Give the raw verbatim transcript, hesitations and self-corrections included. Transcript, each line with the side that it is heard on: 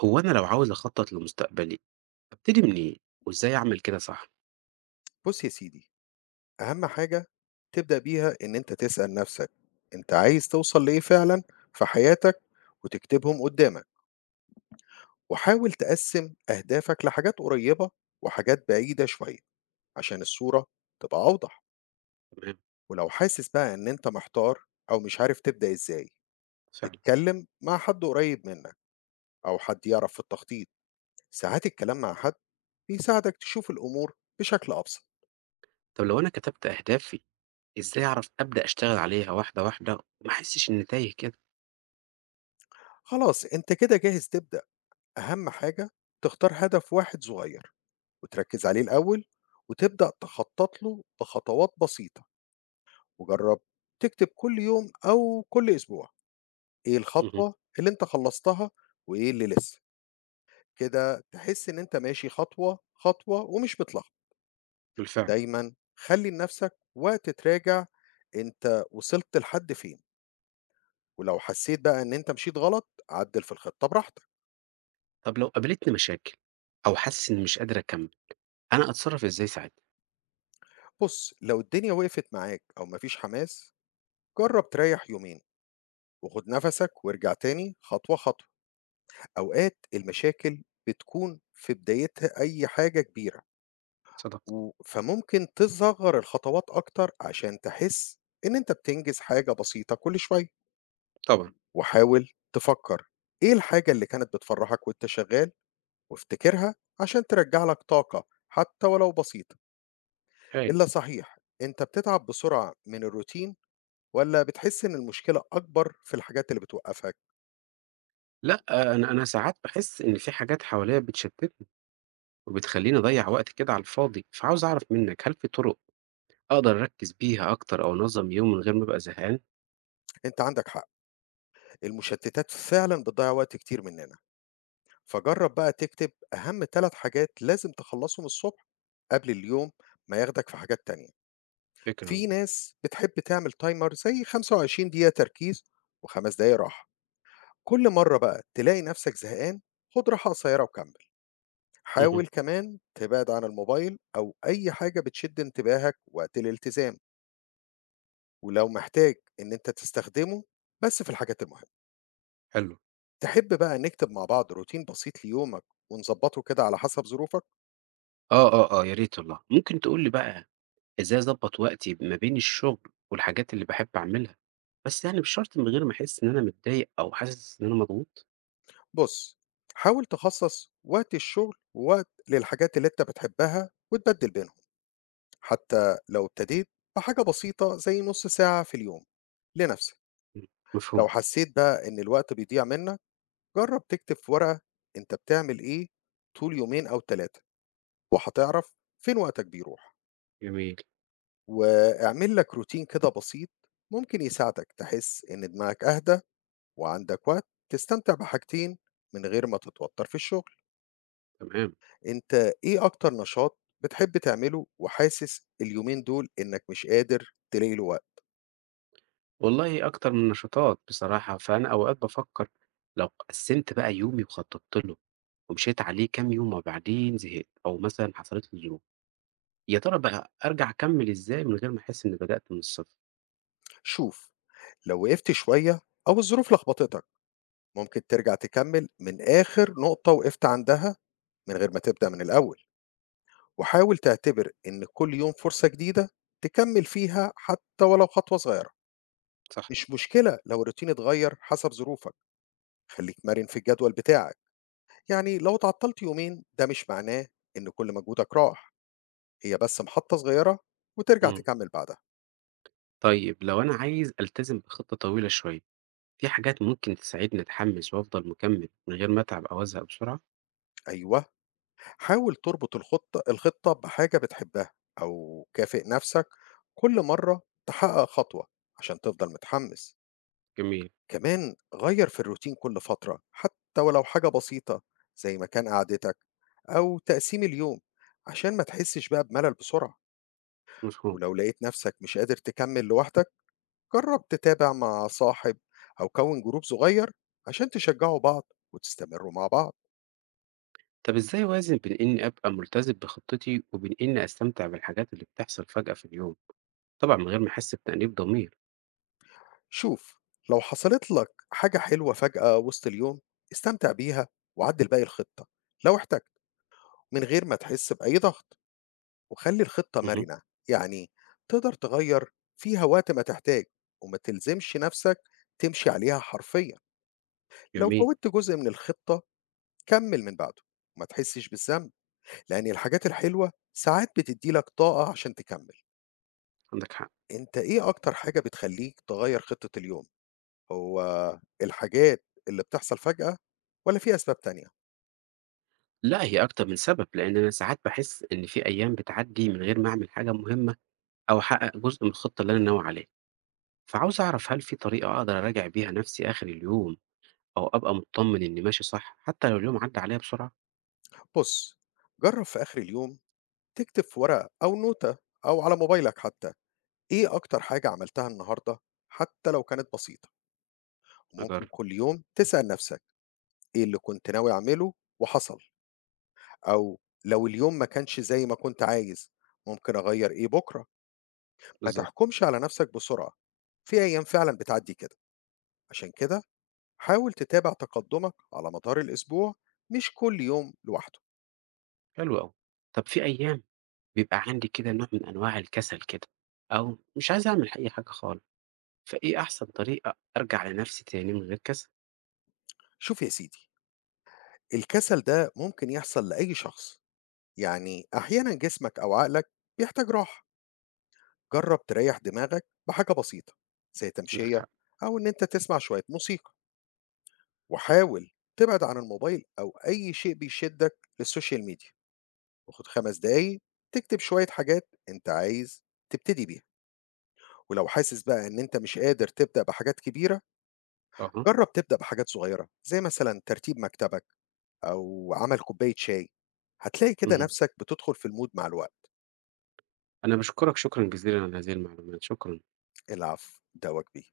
right: هو أنا لو عاوز أخطط لمستقبلي، أبتدي منين وإزاي أعمل كده صح؟
left: بُص يا سيدي، أهم حاجة تبدأ بيها إن أنت تسأل نَفْسك أنت عايز توصل لإيه فعلًا في حياتك وتكتبهم قدّامك، وحاول تقسّم أهدافك لحاجات قريّبة وحاجات بعيدة شوية عشان الصورة تبقى أوضح،
right: تمام،
left: ولو حاسس بقى إن أنت محتار أو مش عارف تبدأ إزاي،
right: فعلًا.
left: اتكلم مع حد قريّب منّك أو حد يعرف في التخطيط، ساعات الكلام مع حد بيساعدك تشوف الأمور بشكل أبسط.
right: طب لو أنا كتبت أهدافي، إزاي أعرف أبدأ أشتغل عليها واحدة، واحدة وما أحسش إني تايه كده؟
left: خلاص أنت كده جاهز تبدأ. أهم حاجة تختار هدف واحد صغير وتركز عليه الأول وتبدأ تخطط له بخطوات بسيطة وجرب تكتب كل يوم أو كل أسبوع إيه
right: اهم،
left: الخطوة اللي أنت خلصتها وإيه اللي لسه كده تحس إن أنت ماشي خطوة خطوة ومش بتلخبط.
right: بالفعل.
left: ودايما خلي لنفسك وقت تراجع أنت وصلت لحد فين، ولو حسيت بقى إن أنت مشيت غلط عدل في الخطة براحتك.
right: طب لو قابلتني مشاكل أو حاسس إني مش قادر أكمل، أنا أتصرف إزاي ساعتها؟
left: بص لو الدنيا وقفت معاك أو مفيش حماس جرب تريح يومين وخد نفسك وارجع تاني خطوة خطوة. أوقات المشاكل بتكون في بدايتها أي حاجة كبيرة،
right: صدقت،
left: و- فممكن تصغر الخطوات أكتر عشان تحس إن أنت بتنجز حاجة بسيطة كل شوية.
right: طبعًا.
left: وحاول تفكر إيه الحاجة اللي كانت بتفرحك وأنت شغال وافتكرها عشان ترجع لك طاقة حتى ولو بسيطة.
right: أيوه.
left: إلا صحيح، أنت بتتعب بسرعة من الروتين ولا بتحس إن المشكلة أكبر في الحاجات اللي بتوقفك؟
right: لأ، أنا أنا ساعات باحس إن في حاجات حواليّا بتشتتني وبتخلّيني أضيّع وقت كده على الفاضي، فعاوز أعرف منك هل في طرق أقدر أركّز بيها أكتر أو أنظم يومي من غير ما أبقى زهقان؟
left: أنت عندك حق، المشتتات فعلًا بتضيّع وقت كتير مننا، فجرّب بقى تكتب أهم 3 حاجات لازم تخلّصهم الصبح قبل اليوم ما ياخدك في حاجات تانية.
right: فكرة،
left: في ناس بتحب تعمل timer زي 25 دقيقة تركيز و5 دقايق راحة. كل مرّة بقى تلاقي نفسك زهقان، خُد راحة قصيّرة وكمّل.
right: اهم،
left: حاول كمان تبعد عن الموبايل أو أي حاجة بتشد انتباهك وقت الالتزام، ولو محتاج إن أنت تستخدمه، بس في الحاجات المهمة.
right: حلو.
left: تحب بقى نكتب مع بعض روتين بسيط ليومك ونظبطه كده على حسب ظروفك؟
right: آه، آه، آه، يا ريت والله. ممكن تقول لي بقى إزاي أضبّط وقتي ما بين الشغل والحاجات اللي باحب أعملها، بس يعني مش شرط من غير ما أحس إن أنا متضايق أو حاسس إن أنا مضغوط؟
left: بص، حاول تخصص وقت الشغل ووقت للحاجات اللي انت بتحبها وتبدل بينهم، حتى لو ابتديت بحاجة بسيطة زي نص ساعة في اليوم لنفسك.
right: إمم،
left: لو
right: مفهوم،
left: حسيت بقى ان الوقت بيضيع منك جرب تكتب في ورقة انت بتعمل ايه طول يومين او ثلاثة وهتعرف فين وقتك بيروح.
right: جميل،
left: واعمل لك روتين كده بسيط ممكن يساعدك تحس ان دماغك اهدى وعندك وقت تستمتع بحاجتين من غير ما تتوتر في الشغل.
right: تمام.
left: انت ايه اكتر نشاط بتحب تعمله وحاسس اليومين دول انك مش قادر تلاقي له وقت؟
right: والله أكتر من نشاطات بصراحة، فأنا أوقات بافكّر لو قسّمت بقى يومي وخطّطت له ومشيت عليه كام يوم وبعدين زهقت أو مثلًا حصلت لي ظروف، يا ترى بقى أرجع أكمّل إزاي من غير ما أحس إنّي بدأت من الصفر؟
left: شوف، لو وقفت شوية او الظروف لخبطتك ممكن ترجع تكمل من اخر نقطة وقفت عندها من غير ما تبدأ من الاول. وحاول تعتبر ان كل يوم فرصة جديدة تكمل فيها حتى ولو خطوة صغيرة.
right: صح،
left: مش مشكلة لو الروتين اتغير حسب ظروفك، خليك مرن في الجدول بتاعك، يعني لو تعطلت يومين ده مش معناه إن كل مجهودك راح، هي بس محطة صغيرة وترجع
right: إمم.
left: تكمل بعدها.
right: طيب لو أنا عايز ألتزم بخطة طويلة شوية في حاجات ممكن تساعدني أتحمس وأفضل مكمل من غير ما أتعب أو أزهق بسرعة؟
left: أيوة، حاول تربط الخطة الخطة بحاجة بتحبها أو كافئ نفسك كل مرة تحقق خطوة عشان تفضل متحمس.
right: جميل،
left: كمان غير في الروتين كل فترة حتى ولو حاجة بسيطة زي مكان قعدتك أو تقسيم اليوم عشان ما تحسش بقى بملل بسرعة.
right: مفهوم.
left: ولو لقيت نفسك مش قادر تكمل لوحدك جرب تتابع مع صاحب أو كون جروب صغير عشان تشجعوا بعض وتستمروا مع بعض.
right: طب إزاي أوازن بين إني أبقى ملتزم بخطتي وبين إني أستمتع بالحاجات اللي بتحصل فجأة في اليوم؟ طبعًا من غير ما أحس بتأنيب ضمير.
left: شوف، لو حصلت لك حاجة حلوة فجأة وسط اليوم استمتع بيها وعدل باقي الخطة لو احتجت، من غير ما تحس بأي ضغط، وخلي الخطة
right: اهم،
left: مرنة، يعني تقدر تغير فيها وقت ما تحتاج وما تلزمش نفسك تمشي عليها حرفيا. لو
right: جميل،
left: فوتت جزء من الخطة كمل من بعده وما تحسش بالذنب، لأن الحاجات الحلوة ساعات بتدي لك طاقة عشان تكمل.
right: عندك حق.
left: أنت إيه أكتر حاجة بتخلّيك تغيّر خطة اليوم، هو الحاجات اللي بتحصل فجأة والّا في أسباب تانية؟
right: لا هي أكتر من سبب، لأن أنا ساعات باحس إن في أيام بتعدي من غير ما أعمل حاجة مهمة أو أحقق جزء من الخطة اللي أنا ناوي عليها. فعاوز أعرف هل في طريقة أقدر أراجع بيها نفسي آخر اليوم أو أبقى مطمن إني ماشي صح حتى لو اليوم عدى عليا بسرعة؟
left: بُص، جرّب في آخر اليوم تكتب في ورقة أو نوتة أو على موبايلك حتى، إيه أكتر حاجة عملتها النهارده حتى لو كانت بسيطة، وممكن
right: أجرب،
left: كل يوم تسأل نفسك إيه اللي كنت ناوي أعمله وحصل، أو لو اليوم ما كانش زي ما كنت عايز ممكن أغيّر إيه بُكرة. ما
right: بالضبط.
left: تحكمش على نفسك بسرعة، في أيام فعلًا بتعدّي كده، عشان كده حاول تتابع تقدمك على مدار الأسبوع مش كل يوم لوحده.
right: حلو أوي. طب في أيام بيبقى عندي كده نوع من أنواع الكسل كده أو مش عايز أعمل أي حاجة خالص، فإيه أحسن طريقة أرجع لنفسي تاني من غير كسل؟
left: شوف يا سيدي، الكسل ده ممكن يحصل لأي شخص، يعني أحيانا جسمك أو عقلك بيحتاج راحة. جرب تريح دماغك بحاجة بسيطة زي
right: عندك
left: تمشية
right: حق.
left: أو إن أنت تسمع شوية موسيقى، وحاول تبعد عن الموبايل أو أي شيء بيشدك للسوشيال ميديا وخد خمس دقايق تكتب شوية حاجات أنت عايز تبتدي بيها. ولو حاسس بقى إن أنت مش قادر تبدأ بحاجات كبيرة
right: أها،
left: جرب تبدأ بحاجات صغيرة زي مثلا ترتيب مكتبك أو عمل كوباية شاي، هتلاقي كده
right: اهم.
left: نفسك بتدخل في المود مع الوقت.
right: أنا باشكرك شكرًا جزيلًا على هذه المعلومات، شكرًا.
left: العفو ده واجبي.